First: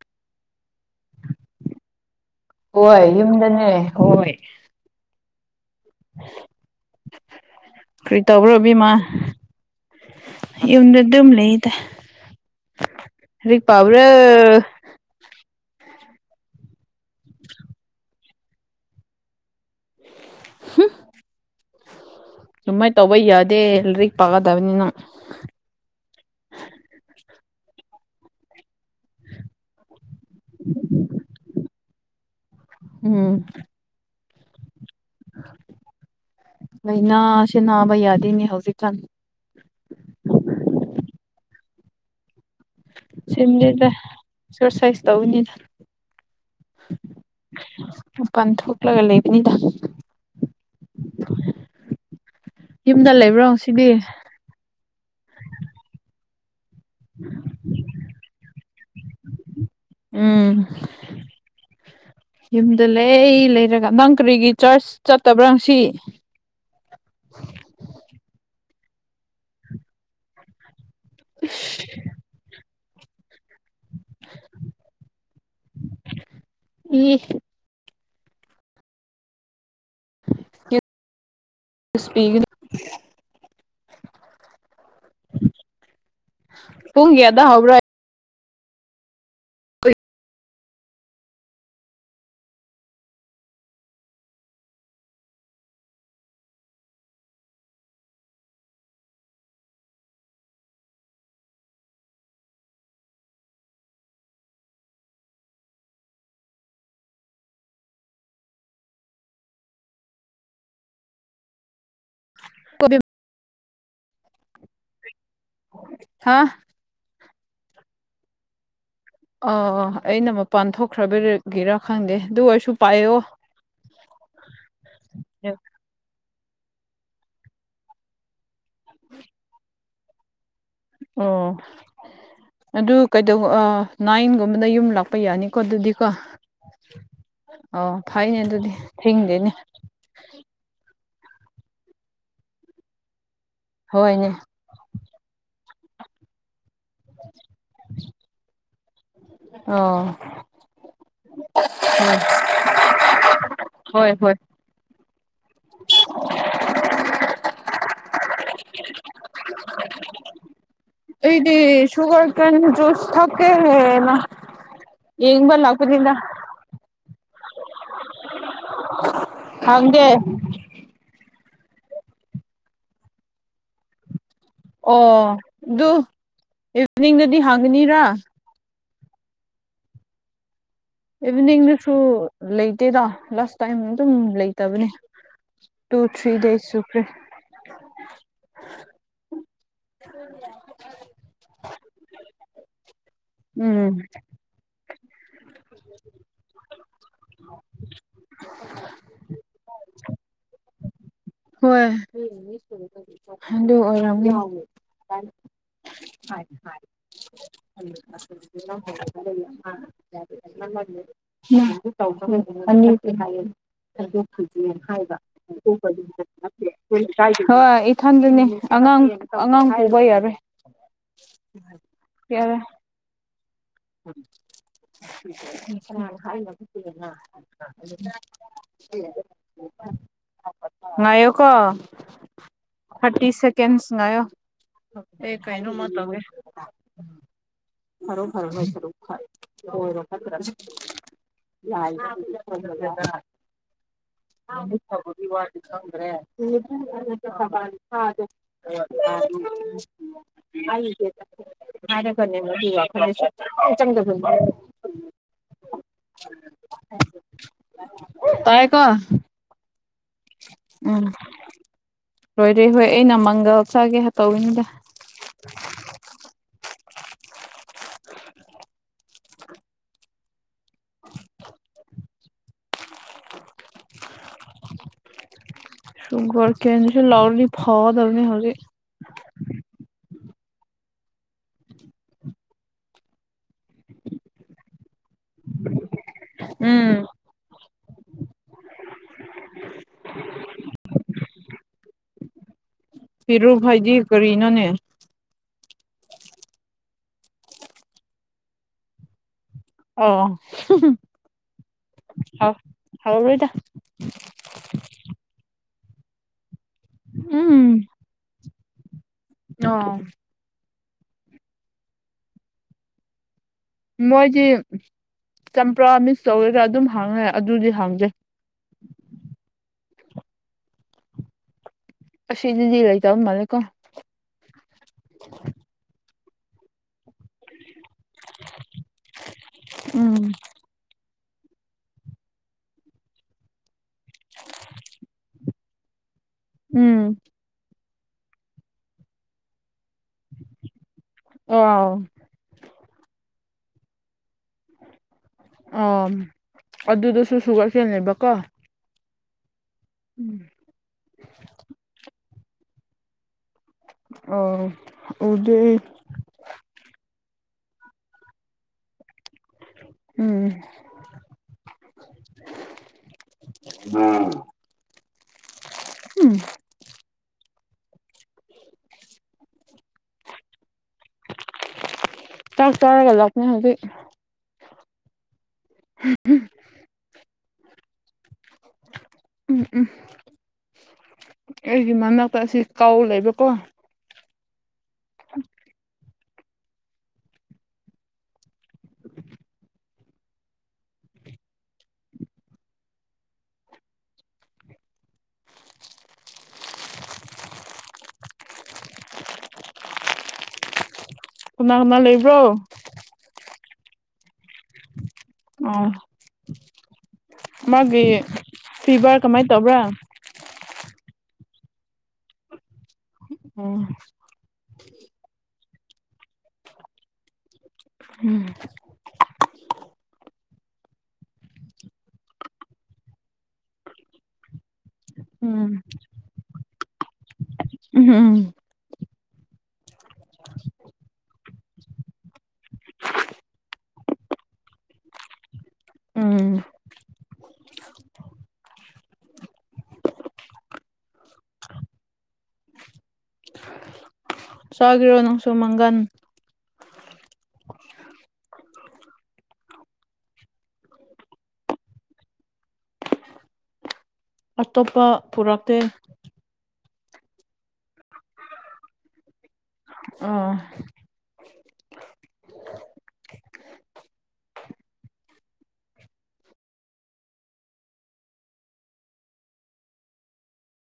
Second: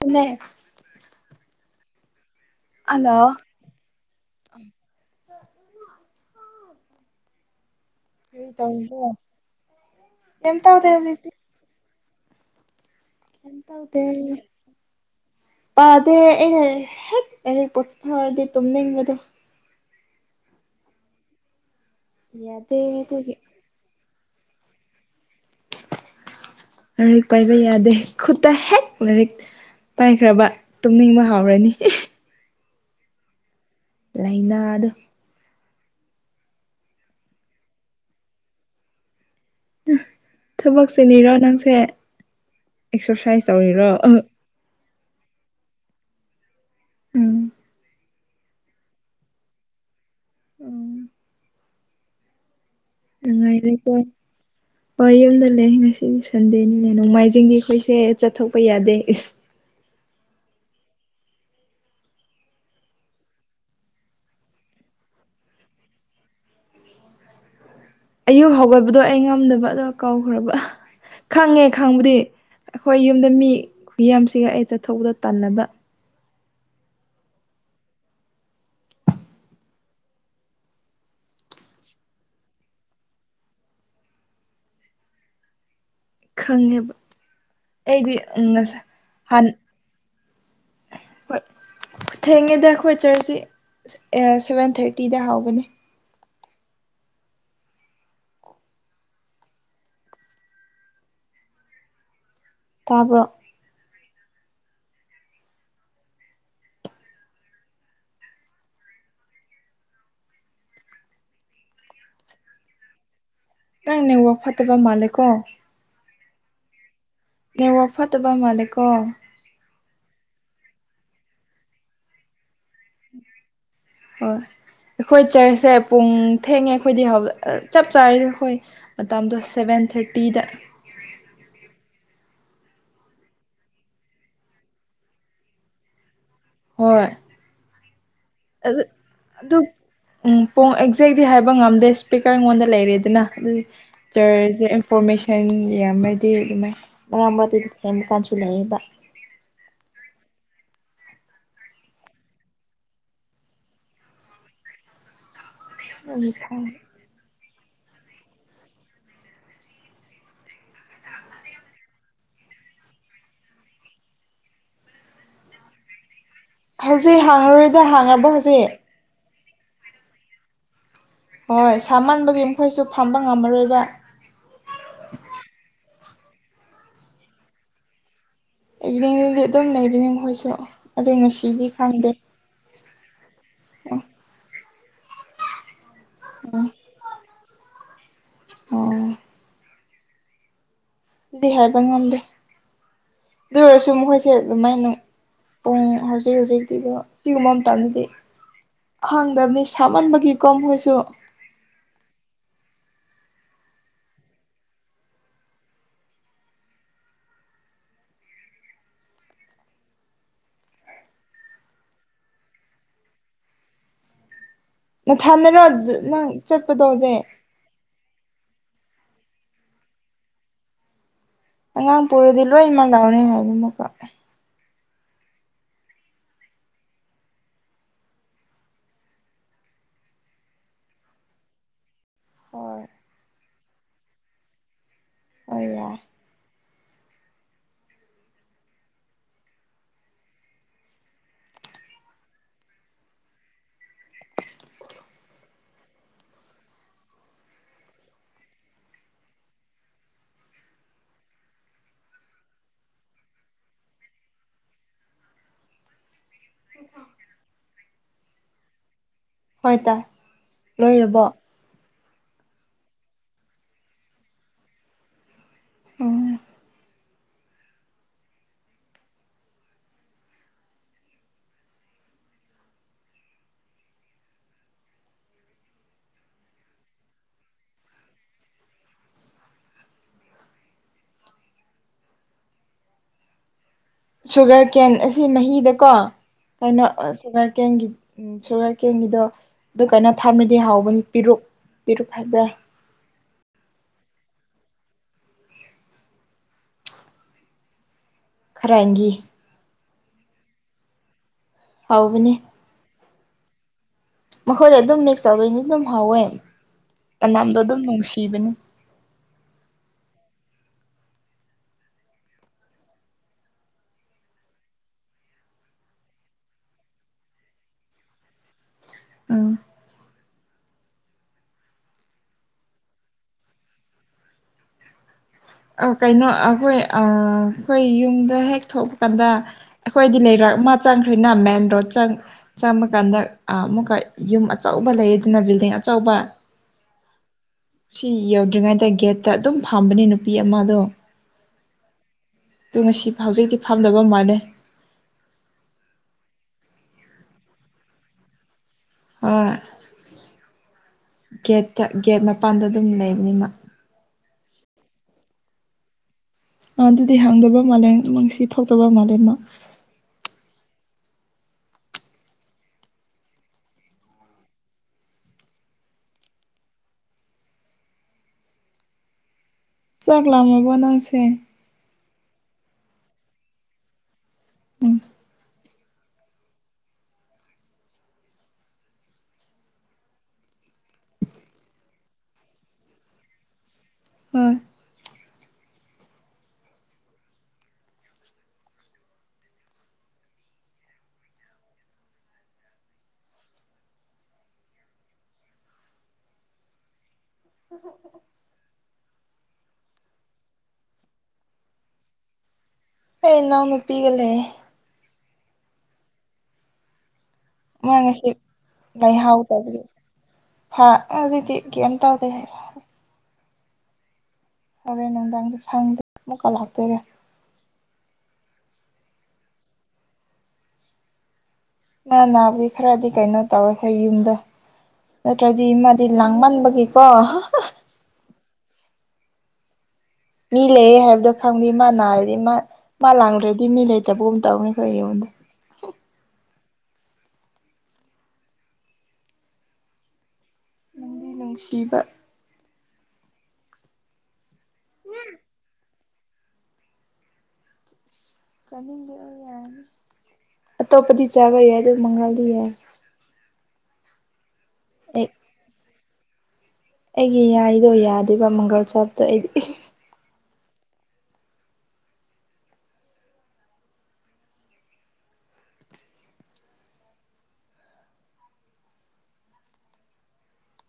ꯗꯨꯅꯦ ꯍꯣꯏ ꯍꯜꯂꯣ ꯌꯨꯝꯗꯅꯦ ꯍꯣꯏ ꯀꯔꯤ ꯇꯧꯕ꯭ꯔꯣ ꯏꯕꯦꯝꯃ ꯀꯩꯝ ꯇꯧꯗꯦ ꯌꯨꯝꯗ ꯑꯗꯨꯝ ꯍꯧꯖꯤꯛꯇꯤ ꯂꯩꯗ ꯀꯩꯝ ꯂꯥꯏꯔꯤꯛ ꯄꯕ꯭ꯔꯣ ꯇꯧꯗꯦ ꯄꯥꯗꯦ ꯑꯩꯅ ꯍꯦꯛ ꯂꯥꯏꯔꯤꯛ ꯄꯨꯊꯣꯛꯑꯗꯤ ꯇꯨꯝꯅꯤꯡꯕꯗꯣ ꯍꯨꯝ ꯌꯥꯗꯦ ꯗꯨꯃꯥꯏꯅ ꯇꯧꯕ ꯑꯗꯨꯒꯤ ꯌꯥꯗꯦ ꯂꯩꯔꯤꯛ ꯄꯥꯒꯗꯕꯅꯤꯅ ꯂꯥꯏꯔꯤꯛ ꯄꯥꯏꯕ ꯌꯥꯗꯦ ꯈꯨꯇ ꯍꯦꯛ ꯂꯥꯏꯔꯤꯛ ꯄꯥꯏꯈ꯭ꯔꯕ ꯇꯨꯝꯅꯤꯡꯕ ꯍꯧꯔꯅꯤ ꯎꯝ ꯂꯩꯩꯅꯗꯣ ꯂꯥꯏꯅꯥꯁꯦ ꯅꯥꯕ ꯌꯥꯗꯦꯅꯦ ꯍꯧꯖꯤꯛꯀꯥꯟ ꯊꯕꯛ ꯆꯤꯜꯂꯤꯔꯣ ꯅꯪꯁꯦ ꯑꯦꯛꯁꯔꯁꯥꯏꯁ ꯁꯦꯝꯗꯦꯗ ꯇꯧꯔꯤꯔꯣ ꯑꯦꯛꯁꯔꯁꯥꯏꯁ ꯇꯧꯕꯅꯤꯗ ꯎꯝ ꯃꯄꯥꯟ ꯊꯣꯛꯂꯒ ꯂꯩꯕꯅꯤꯗ ꯎꯝ ꯌꯨꯝꯗ ꯂꯩꯕ꯭ꯔꯣ ꯉꯁꯤꯗꯤ ꯅꯨꯡꯉꯥꯏꯔꯦꯀꯣ ꯍꯣꯏ ꯌꯨꯝꯗ ꯂꯩ ꯉꯁꯤꯗꯤ ꯁꯟꯗꯦꯅꯤ ꯅꯣꯡꯃꯥꯏꯖꯤꯡꯗꯤ ꯑꯈꯣꯏꯁꯦ ꯆꯠꯊꯣꯛꯄ ꯌꯥꯗꯦ ꯏꯁ ꯎꯝ ꯌꯨꯝꯗ ꯂꯩ ꯂꯩꯔꯒ ꯅꯪ ꯀꯔꯤꯒꯤ ꯆꯥꯔꯆ ꯆꯠꯇꯕ꯭ꯔꯥ ꯉꯁꯤ [inaudible] ꯑꯗꯣ ꯑꯩ ꯉꯝꯗꯕ ꯑꯗꯣ ꯀꯧꯎꯈ꯭ꯔꯕ ꯈꯪꯉꯦ ꯈꯪꯕꯗꯤ ꯑꯈꯣꯏ ꯌꯨꯝꯗ ꯃꯤ ꯈꯨꯌꯥꯝꯁꯤꯒ ꯑꯩ ꯆꯠꯊꯣꯛꯄꯗꯣ ꯇꯥꯜꯂꯕ ꯏ [unintelligible] [inaudible] ꯈꯪꯉꯦꯕ ꯄꯨꯡ ꯀꯌꯥꯗ ꯑꯩꯗꯤ ꯉꯁꯥꯏ ꯍꯥꯟ ꯀꯩ ꯍꯣꯏ ꯊꯦꯡꯉꯦꯗ ꯑꯈꯣꯏ ꯆꯔꯁꯇꯤ ꯁꯚꯦꯟ ꯊꯥꯔꯇꯤꯗ ꯍꯧꯕꯅꯦ ꯇꯥꯕ꯭ꯔꯣ [unintelligible] ꯅꯪ ꯅꯦꯠꯋꯥꯛ ꯐꯠꯇꯕ ꯃꯥꯂꯦꯀꯣ ꯍꯥ ꯅꯦꯠꯋꯥꯔꯛ ꯐꯠꯇꯕ ꯃꯥꯜꯂꯦ ꯀꯣ ꯑꯥ ꯑꯥ ꯑꯩꯅ ꯃꯄꯥꯟ ꯊꯣꯛꯈ꯭ꯔꯕꯒꯤꯔꯥ ꯈꯪꯗꯦ ꯑꯗꯨ ꯑꯣꯏꯁꯨ ꯍꯣꯏ ꯑꯈꯣꯏ ꯆ꯭ꯔꯁꯁꯦ ꯄꯨꯡ ꯊꯦꯡꯉꯦ ꯑꯈꯣꯏꯗꯤ ꯆꯞ ꯆꯥꯏꯗ ꯑꯈꯣꯏ ꯃꯇꯝꯗꯣ ꯁꯚꯦꯟ ꯊꯥꯔꯇꯤꯗ ꯑꯣ ꯑꯗꯨ ꯀꯩꯗꯧꯕ ꯑꯥ ꯅꯥꯏꯟꯒꯨꯝꯕꯗ ꯌꯨꯝ ꯂꯥꯛꯄ ꯌꯥꯅꯤꯀꯣ ꯑꯗꯨꯗꯤꯀꯣ ꯍꯣꯏ ꯑꯣ ꯐꯩꯅꯦ ꯑꯗꯨꯗꯤ ꯑꯗꯨ ꯊꯦꯡꯗꯦꯅꯦ ꯑꯗꯨ ꯎ [unintelligible] [unintelligible] ꯍꯥꯏꯕ ꯉꯝꯗꯦ ꯏꯁ꯭ꯄꯤꯀꯔ ꯑꯩꯉꯣꯟꯗ ꯂꯩꯔꯦꯗꯅ ꯑꯗꯨꯏ ꯍꯣꯏꯅꯦ ꯏꯟꯐꯣꯔꯃꯦꯁꯟ ꯌꯥꯝꯃꯗꯤ ꯑꯗꯨꯃꯥꯏꯅ ꯃꯔꯥꯛ ꯃꯔꯛꯇ ꯁꯦꯝꯕ ꯀꯥꯟꯁꯨ ꯂꯩꯕ ꯑꯣ ꯎ ꯍꯣꯏ ꯍꯣꯏ [unintelligible] [inaudible] ꯑꯩꯗꯤ ꯁꯨꯒꯔ ꯀꯦꯟ ꯖꯨꯁ ꯊꯛꯀꯦꯅ ꯌꯦꯡꯕ ꯂꯛꯄꯅꯤꯗ ꯍꯧꯖꯤꯛ ꯍꯥꯡꯉꯔꯣꯏꯗ ꯍꯥꯡꯉꯕ ꯍꯧꯖꯤꯛ ꯍꯥꯡꯗꯦ ꯍꯣꯏ ꯁꯥꯃꯟꯕꯒꯤ ꯃꯈꯣꯏꯁꯨ ꯐꯝꯕ ꯉꯝꯃꯔꯣꯏꯕ ꯑꯣ ꯑꯗꯨ ꯏꯚꯅꯤꯡꯗꯗꯤ ꯍꯥꯡꯒꯅꯤꯔꯥ ꯏꯕꯤꯅꯤꯡꯗꯗꯤ ꯑꯗꯨꯝ ꯂꯩꯕꯅꯤ ꯃꯈꯣꯏꯁꯨ ꯑꯗꯨ ꯉꯁꯤꯗꯤ ꯏꯚꯤꯅꯤꯡꯗꯁꯨ ꯈꯪꯗꯦ ꯂꯩꯇꯦꯗ ꯂꯥꯁ ꯇꯥꯏꯝ ꯑꯣ ꯑꯗꯨꯝ ꯂꯩꯇꯕꯅꯤ ꯇꯨ ꯊ꯭ꯔꯤ ꯗꯦꯁ ꯁꯨꯈ꯭ꯔꯦ ꯑꯣ [unintelligible] ꯑꯗꯨꯗꯤ ꯍꯥꯏꯕ ꯉꯝꯗꯦ ꯑꯗꯨ ꯑꯣꯏꯔꯁꯨ ꯎꯝ ꯃꯈꯣꯏꯁꯦ ꯑꯗꯨꯃꯥꯏꯅ ꯄꯨꯡ ꯍꯧꯖꯤꯛ ꯍꯧꯖꯤꯛꯇꯤꯀꯣ ꯖꯤꯒꯨꯝꯕ ꯃꯇꯝꯗꯗꯤ ꯈꯪꯡꯗꯕꯅꯦ ꯁꯥꯃꯟꯕꯒꯤ ꯃꯈꯣꯏꯁꯨ [unintelligible] [unintelligible] [unintelligible] ꯅꯊꯟꯗꯔꯣ ꯅꯪ ꯆꯠꯄꯗꯣ ꯍꯧꯖꯤꯛ ꯍꯣꯏ ꯃꯊꯟꯗꯅꯤ ꯑꯉꯥꯡ ꯑꯉꯥꯡ ꯄꯨꯕ ꯌꯥꯔꯣꯏ ꯑꯉꯥꯡ ꯄꯨꯔꯗꯤ ꯌꯥꯔꯦ ꯂꯣꯃꯛ ꯅꯥꯒꯅꯤ ꯍꯥꯏ [inaudible] [unintelligible] ꯉꯥꯢꯌꯣ ꯀꯣ ꯍꯣꯏ ꯊꯔꯇꯤ ꯁꯦꯀꯁ ꯉꯣꯌꯣ ꯑꯩ ꯍꯣꯏ ꯀꯥꯏꯅꯣ ꯃ ꯌꯥꯏ ꯇꯧꯒꯦ [unintelligible] ꯌꯥꯢ [unintelligible] [unintelligible] [unintelligible] ꯑꯩ ꯍꯔꯒꯅꯦ [unintelligible] ꯆꯪꯗ [unintelligible] ꯇꯥꯏꯌꯦ ꯀꯣ ꯇꯥꯢ ꯂꯣꯏꯔꯕꯣ ꯂꯣꯏꯔꯦ ꯍꯣꯏ ꯑꯩꯅ ꯃꯪꯒꯜ ꯆꯥꯒꯦ ꯇꯧꯏꯕꯅꯤꯗ ꯎꯨꯝ [inaudible] [inaudible] ꯁꯨꯒꯔ ꯀꯦꯟꯁꯨ ꯂꯥꯎꯗꯣ ꯐꯒꯗꯕꯅꯤ ꯍꯧꯖꯤꯛ [inaudible] ꯁꯨꯒꯔ ꯀꯦꯟ ꯑꯁꯤ ꯃꯍꯤꯗꯀꯣ ꯀꯩꯅꯣ ꯎꯝ ꯁꯨꯒꯔ ꯀꯦꯟꯒꯤ ꯁꯨꯒꯔ ꯀꯦꯟꯒꯤꯗꯣ ꯑꯗꯨ ꯀꯥꯏꯩꯅꯣ ꯊꯥꯔꯃꯦꯗꯤ ꯍꯥꯎꯕꯅꯤ ꯄꯤꯔꯨꯛ ꯄꯤꯔꯨꯛ ꯍꯥꯢꯕꯔ ꯄꯤꯔꯨꯛ ꯍꯥꯏꯗꯤ ꯀꯔꯤ ꯅꯣꯅꯦ ꯈꯔꯥꯏꯒꯤ ꯑꯎ ꯍꯥꯎꯕꯅꯦ ꯍꯥꯎꯔꯣꯏꯗ ꯃꯈꯣꯏꯗ ꯑꯗꯨꯝ ꯃꯤꯛꯁ ꯇꯧꯗꯣꯏꯅꯤ ꯑꯗꯨꯝ ꯍꯥꯎꯋꯦ ꯃꯅꯝꯗꯣ ꯑꯗꯨꯝ ꯎꯝ ꯅꯨꯡꯁꯤꯕꯅꯤ ꯑꯣ ꯃꯣꯏꯗꯤ ꯆꯝꯄ꯭ꯔꯥ ꯃꯤꯁ ꯇꯧꯒꯦꯔ ꯑꯗꯨꯝ ꯍꯥꯡꯉꯦ ꯑꯗꯨꯗꯤ ꯍꯥꯡꯗꯦ ꯎꯝ ꯑꯁꯤꯗꯗꯤ ꯂꯩ ꯇꯕ ꯃꯂꯦ ꯀꯣ ꯑ ꯀꯩꯅꯣ ꯑꯩꯈꯣꯏ ꯑ ꯑꯩꯈꯣꯏ ꯌꯨꯝꯗ ꯍꯦꯛ ꯊꯣꯛꯄ ꯀꯥꯟꯗ ꯑꯩꯈꯣꯏꯗꯤ ꯎꯝ ꯂꯩꯔꯛ ꯑꯃ ꯆꯥꯡ ꯅ ꯃꯦꯟ ꯔꯣꯗ ꯆꯪ ꯆꯪꯕ ꯀꯥꯟꯗ ꯑꯃꯨꯛꯀ ꯌꯨꯝ ꯑꯆꯧꯕ ꯂꯩ ꯑꯗꯨꯅ ꯕꯤꯜꯗꯤꯡ ꯆꯥꯎꯕ ꯎꯝ ꯁꯤ ꯌꯧꯗ꯭ꯔꯤꯉꯩꯗ ꯒꯦꯠꯇ ꯑꯗꯨꯝ ꯐꯥꯝꯕꯅꯦ ꯅꯨꯄꯤ ꯑꯃꯗꯣ ꯑꯥꯎ ꯑꯗꯨ ꯉꯁꯤ ꯍꯧꯖꯤꯛꯇꯛꯇꯤ ꯐꯥꯝꯗꯕ ꯃꯥꯜꯂꯦ ꯑ ꯑꯗꯨꯗꯨꯁꯨ ꯁꯨꯒꯔ ꯀꯦꯟꯅꯦꯕꯀꯣ ꯍꯣꯏ ꯒꯦꯠꯇ ꯒꯦꯠ ꯃꯄꯥꯟꯗ ꯑꯗꯨꯝ ꯂꯩꯕꯅꯤ ꯃ ꯑꯣ ꯎꯗꯦ ꯑ ꯑꯗꯨꯗꯤ ꯍꯥꯡꯗꯕ ꯃꯥꯜꯂꯦ ꯅꯨꯡꯁꯤ ꯊꯣꯛꯇꯕ ꯃꯥꯜꯂꯦ ꯃꯥ ꯎꯝ ꯎꯝ ꯆꯛ ꯂꯃꯕꯣ ꯅꯪꯁꯦ ꯆꯛ ꯆꯔꯒ ꯂꯛꯄꯅꯦ ꯍꯧꯖꯤ ꯎꯝ [inaudible] ꯎꯝ ꯎꯝ ꯑꯩꯒꯤ ꯃꯅꯥꯛꯇ ꯑꯁꯤ ꯀꯥꯎ ꯂꯩꯕꯀꯣ ꯍꯣꯏ [inaudible] ꯀꯅꯥ ꯀꯅꯥ ꯂꯩꯕ꯭ꯔꯣ ꯄꯤꯒ ꯂꯦ ꯑꯣ ꯃꯥ ꯃꯥꯒꯤ ꯉꯁꯤ ꯐꯤꯚꯔ ꯀꯃꯥꯏꯅ ꯇꯧꯕ꯭ꯔꯥ ꯑꯖꯤꯛꯗꯤ ꯀꯦꯝ ꯇꯧꯗꯦ ꯎꯝ ꯍꯣꯔꯦꯟ ꯅꯨꯡꯗꯥꯡꯗꯤ ꯈꯪꯗꯦ ꯑꯃꯨꯛꯀ ꯂꯥꯛꯇꯣꯏꯔ ꯎꯝ ꯃ ꯅꯥꯕꯤꯗꯤ ꯈꯔꯗꯤ ꯀꯩꯅꯣ ꯇꯧꯔꯋꯦ ꯑꯩꯈꯣꯏ ꯌꯨꯝꯗꯣ ꯅꯠꯇ꯭ꯔꯗꯤ ꯎꯝ ꯃꯥꯗꯤ ꯂꯥꯡ ꯃꯟꯕꯒꯤꯀꯣ ꯎꯝ ꯎꯝ ꯃꯤ ꯂꯩꯌꯦ ꯍꯥꯏꯕꯗꯣ ꯈꯪꯗꯦ ꯃꯥ ꯅꯥꯔꯗꯤ ꯃꯥ ꯃꯥ ꯂꯥꯡꯗ꯭ꯔꯗꯤ ꯃꯤ ꯂꯩꯇꯕꯒꯨꯝ ꯇꯧꯋꯦ ꯑꯩꯈꯣꯏ ꯌꯨꯝꯗꯤ [inaudible] ꯎꯝ ꯅꯨꯡꯗꯤ ꯅꯨꯡꯁꯤꯕ ꯆꯒꯦꯔꯣ ꯅꯪꯁꯨꯨꯃꯪꯒꯟ ꯥꯆꯅꯤꯡꯗꯦ ꯌꯥꯔꯅꯤ ꯑꯇꯣꯞꯄꯗꯤ ꯆꯥꯕ ꯌꯥꯏ ꯑꯗꯨ ꯃꯪꯉꯜꯗꯤ ꯌꯥꯏ ꯑꯇꯣꯞꯄ ꯑꯩ ꯄꯨꯔꯛꯇꯦ ꯑꯩꯒꯤ ꯌꯥꯏꯗꯣ ꯌꯥꯗꯦꯕ ꯃꯪꯒꯜ ꯆꯕꯇꯣ ꯑꯩꯗꯤ ꯑꯥ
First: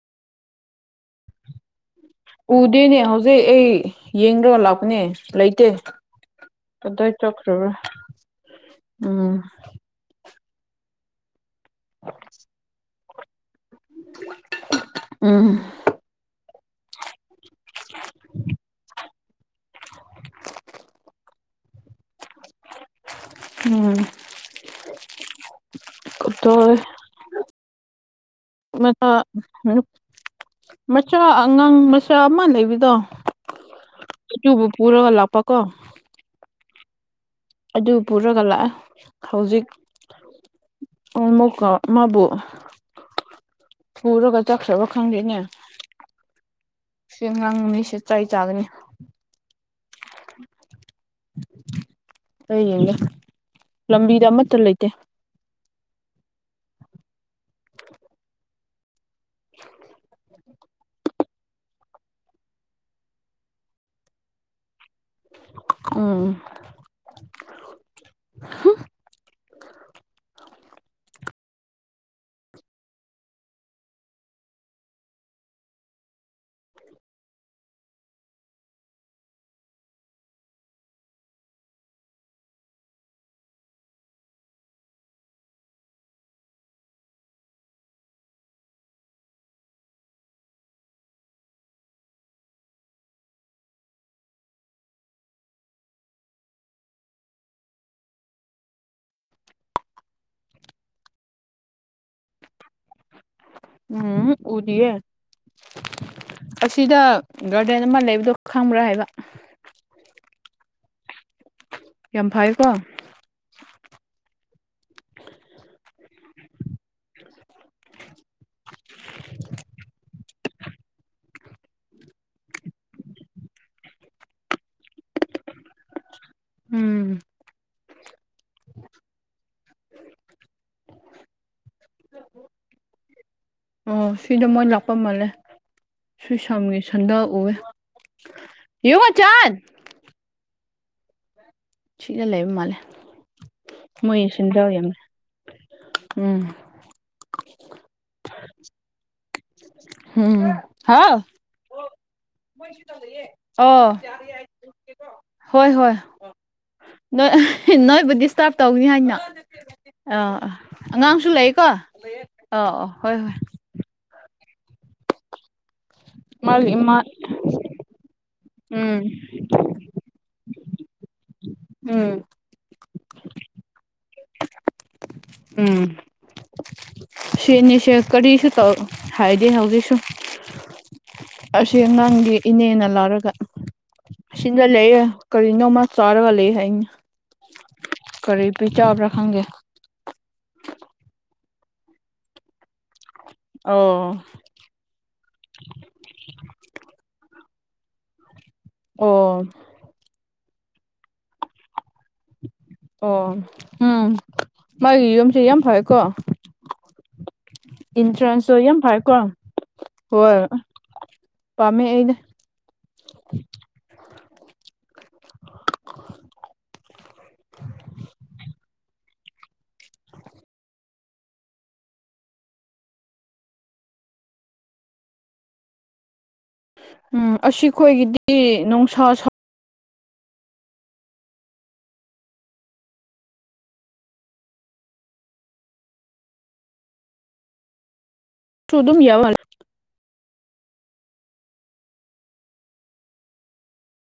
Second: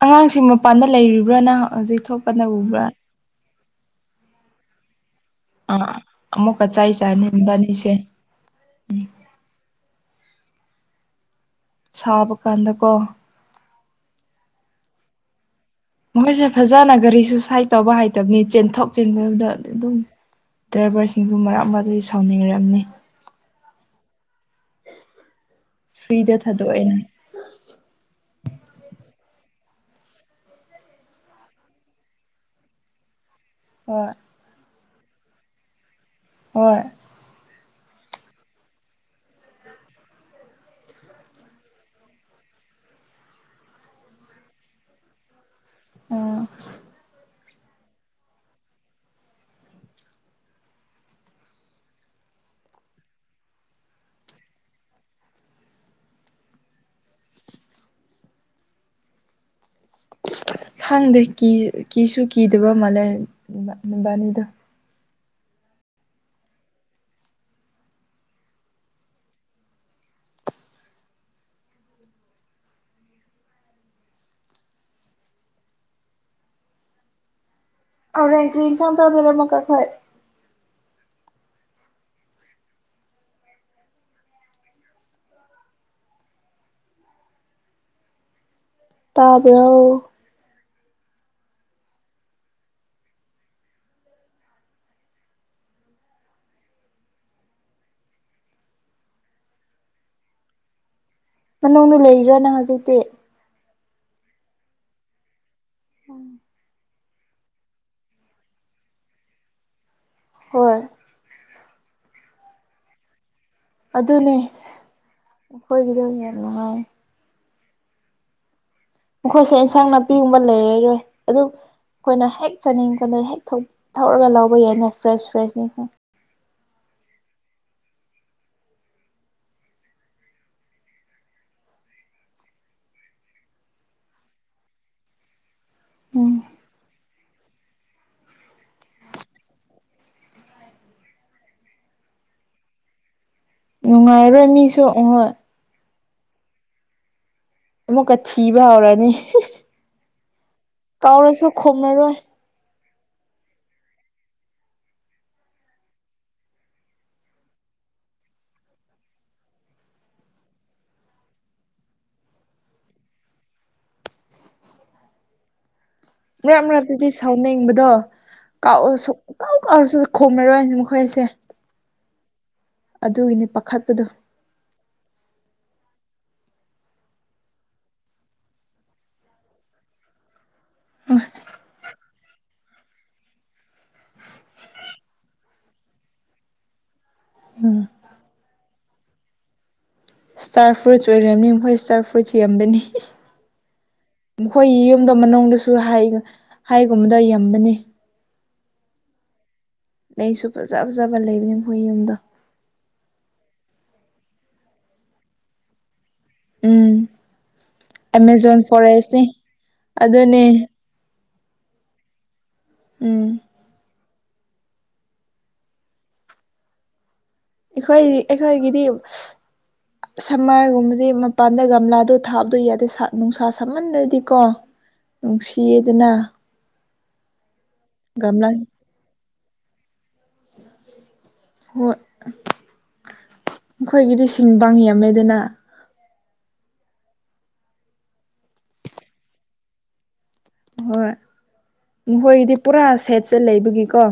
ꯑꯉꯥꯡꯁꯤꯡ ꯃꯄꯥꯟꯗ ꯂꯩꯔꯤꯕ꯭ꯔ ꯅꯪ ꯍꯧꯖꯤꯛ ꯊꯣꯛꯄꯅ ꯎꯕ꯭ꯔꯥ ꯎꯗꯦꯅꯦ ꯍꯧꯖꯤꯛ ꯑꯩ ꯌꯦꯡ ꯔꯒ ꯂꯥꯛꯄꯅꯦ ꯂꯩꯇꯦ ꯑꯥ ꯑꯃꯨꯛꯀ ꯆꯩ ꯀꯗꯥꯏ ꯆꯥꯅꯤ ꯆꯠꯈ꯭ꯔꯕ꯭ꯔꯥ ꯏꯕꯥꯅꯤꯁꯦ ꯎꯝ ꯁꯥꯕ ꯀꯥꯟꯗꯀꯣ ꯎꯝ ꯃꯣꯏꯁꯦ ꯐꯖꯅ ꯒꯥꯔꯤꯁꯨ ꯁꯥꯏꯠ ꯇꯧꯕ ꯍꯥꯏꯩꯇꯕꯅꯤ ꯆꯦꯟꯊꯣꯛ ꯆꯦꯟꯖꯟ ꯗ ꯑꯗꯨꯝ ꯗ꯭ꯔꯥꯏꯚꯔꯁꯤꯡꯁꯨ ꯃꯔꯛ ꯑꯃꯗꯤ ꯁꯥꯎꯅꯤꯡꯔꯦ ꯎꯝ ꯐ꯭ꯔꯤꯗ ꯗꯣꯏ ꯊꯥꯗꯣꯛꯑꯦꯅ ꯃꯠꯇꯥ ꯃꯆꯥ ꯑꯉꯥꯡ ꯃꯆꯥ ꯑꯃ ꯂꯩꯕꯗꯣ ꯍꯣꯏ ꯑꯗꯨꯕꯨ ꯄꯨꯔꯒ ꯂꯥꯛꯄ ꯀꯣ ꯍꯣꯏ ꯑꯗꯨ ꯄꯨꯔꯒ ꯂꯥꯛꯑꯦ ꯍꯧꯖꯤꯛ ꯑꯣ ꯃꯨꯛꯀ ꯃꯥꯕꯨ ꯄꯨꯔꯒ ꯆꯠꯈ꯭ꯔꯕ ꯈꯪꯗꯦꯅꯦ ꯑꯝ ꯑꯉꯥꯡ ꯑꯅꯤꯁꯤ ꯆꯩ ꯆꯥꯒꯅꯤ [inaudible] ꯑꯩ ꯌꯦꯡꯉꯦ ꯂꯝꯕꯤꯗ ꯑꯃꯠꯇ ꯂꯩꯇꯦ [inaudible] ꯈꯪꯗꯦ ꯀꯤ ꯀꯤꯁꯨ ꯀꯤꯗꯕ ꯃꯥꯜꯂꯦ ꯃꯕꯅꯤꯗꯨ ꯎꯝ [inaudible] ꯍꯣꯔꯦꯟ ꯀ꯭ꯔꯤ ꯏꯟꯁꯥꯡ ꯆꯥꯗꯨꯏꯔ ꯑꯃꯨꯛꯀ ꯈꯣꯏ ꯇꯥꯕ꯭ꯔꯣ ꯃꯅꯨꯡꯗ ꯂꯩꯔꯤꯔ ꯅꯪ ꯍꯧꯖꯤꯛꯇꯤ ꯎꯝ ꯎꯗꯤꯌꯦ ꯑꯁꯤꯗ ꯒꯥꯔꯗꯦꯟ ꯑꯃ ꯂꯩꯕꯗꯣ ꯈꯪꯕ꯭ꯔꯥ ꯍꯥꯏꯕ ꯍꯣꯏ ꯌꯥꯝ ꯐꯔꯦꯀꯣ ꯑꯗꯨꯅꯦ ꯑꯈꯣꯏꯒꯤꯗꯣ ꯌꯥꯝ ꯅꯨꯡꯉꯥꯏꯌꯦ ꯃꯈꯣꯏꯁꯦ ꯏꯟꯁꯥꯡ ꯅꯥꯄꯤꯒꯨꯝꯕ ꯂꯩꯔꯔꯣꯏ ꯑꯗꯨ ꯈꯣꯏꯅ ꯍꯦꯛ ꯆꯥꯅꯤꯡꯉꯀꯥꯟꯗ ꯍꯦꯛ ꯊꯣꯛ ꯊꯧꯔꯒ ꯂꯧꯕ ꯌꯥꯏꯅ ꯐ꯭ꯔꯦꯁ ꯐ꯭ꯔꯦꯁꯅꯤ ꯍꯣꯏ ꯎꯝ [inaudible] [inaudible] ꯑꯥ ꯁꯤꯗ ꯃꯣꯏ ꯂꯥꯛꯄ ꯃꯥꯜꯂꯦ ꯎꯝ ꯁꯨꯏꯁꯝꯒꯤ ꯁꯟꯗꯜ ꯎꯏꯌꯦ [unintelligible] ꯁꯤꯗ ꯂꯩꯕ ꯃꯥꯜꯂꯦ ꯃꯣꯏ ꯅꯨꯡꯉꯥꯏꯔꯣꯏ ꯁꯟꯗꯜ ꯃꯤꯁꯨ ꯌꯥꯝ ꯎꯡꯉꯣꯏ ꯎꯝ ꯑꯃꯨꯛꯀ ꯊꯤꯕ ꯍꯧꯔꯅꯤ ꯍꯤꯍꯤ ꯎꯝ ꯍꯥꯎ ꯀꯧꯔꯁꯨ ꯈꯨꯝꯃꯔꯣꯏ ꯑꯣ ꯍꯣꯏ ꯍꯣꯏ ꯅꯣꯏ ꯅꯣꯏꯕꯨ ꯗꯤꯁꯇꯥꯔꯕ ꯇꯧꯅꯤ ꯍꯥꯏꯅ ꯑꯥ ꯑꯥ ꯑꯉꯥꯡꯁꯨ ꯂꯩꯌꯦꯀꯣ ꯑꯣ ꯑꯣ ꯍꯣꯏ ꯍꯣꯏ ꯃꯔꯛ ꯃꯥꯒꯤ ꯏꯃꯥ ꯃꯔꯛꯇꯗꯤ ꯁꯥꯎꯅꯤꯡꯕꯗꯣ ꯀꯥꯎ ꯎ ꯎꯝ ꯁꯨꯛ ꯀꯥꯎ ꯀꯥꯎꯔꯁꯨ ꯈꯨꯝꯔꯔꯣꯏ ꯑꯈꯣꯏꯁꯦ ꯎꯝ ꯑꯗꯨꯒꯤꯅꯦ ꯄꯥꯈꯠꯄꯗꯨ ꯎꯝ ꯁꯤꯅꯤꯁꯦ ꯀꯔꯤꯁꯨ ꯇꯧ ꯍꯥꯏꯗꯦ ꯍꯧꯖꯤꯛꯁꯨ ꯑꯁꯤ ꯅꯪꯒꯤ ꯏꯅꯦꯅ ꯂꯥꯎꯔꯒ ꯑꯁꯤꯗ ꯂꯩꯌꯦ ꯀꯔꯤꯅꯣ ꯃꯥ ꯆꯥꯔꯒ ꯂꯩ ꯍꯥꯏ ꯎꯝ ꯀꯔꯤ ꯄꯤꯖꯕ꯭ꯔ ꯈꯪꯗꯦ ꯏꯁꯇꯥꯔ ꯐ꯭ꯔꯨꯏꯠꯁ ꯑꯣꯏꯔꯝꯅꯤ ꯃꯈꯣꯏ ꯏꯁꯇꯥꯔ ꯐ꯭ꯔꯨꯏꯠꯁ ꯌꯦꯕꯅꯤ ꯑꯣ ꯃꯈꯣꯏ ꯌꯨꯝꯗ ꯃꯅꯨꯡꯗꯁꯨ ꯍꯥꯏꯒꯨꯝꯕꯗ ꯌꯝꯕꯅꯤ ꯑꯣ ꯂꯩꯁꯨ ꯐꯖ ꯐꯖꯕ ꯂꯩꯕꯅꯦ ꯃꯈꯣꯏ ꯌꯨꯝꯗ ꯑꯣ ꯎꯝ ꯃꯥꯒꯤ ꯌꯨꯝꯁꯤ ꯌꯥꯝ ꯐꯩꯌꯦꯀꯣ ꯎꯝ ꯏꯟꯁꯥꯡꯁꯨ ꯑꯦꯃꯦꯖꯣꯟ ꯌꯥꯝ ꯐꯩꯀꯣ ꯐꯣꯔꯦꯁꯅꯤ ꯍꯣꯏ ꯑꯗꯨꯅꯦ ꯄꯥꯝꯃꯦ ꯑꯩꯗꯤ ꯎꯝ ꯑꯩꯈꯣꯏ ꯑꯩꯈꯣꯏꯒꯤꯗꯤ ꯁꯝꯃꯔꯒꯨꯝꯕꯗꯤ ꯃꯄꯥꯟꯗ ꯒꯝꯂꯥꯗꯣ ꯊꯥꯕꯗꯣ ꯌꯥꯗꯦ ꯅꯨꯡꯁꯥ ꯁꯝꯃꯟꯗꯔꯗꯤꯀꯣ ꯅꯨꯡꯁꯤꯌꯦꯗꯅ ꯎꯝ ꯑꯁꯤꯈꯣꯏꯒꯤꯗꯤ ꯅꯨꯡꯁꯥ ꯍꯣ ꯃꯈꯣꯏꯒꯤꯗꯤ ꯁꯤꯡꯕꯥꯡ ꯌꯝꯃꯦꯗꯅ [unintelligible] ꯍꯣꯏ ꯃꯈꯣꯏꯒꯤꯗꯤ ꯄꯨꯔꯥ ꯁꯦꯠꯁꯦ ꯂꯩꯕꯒꯤꯀꯣ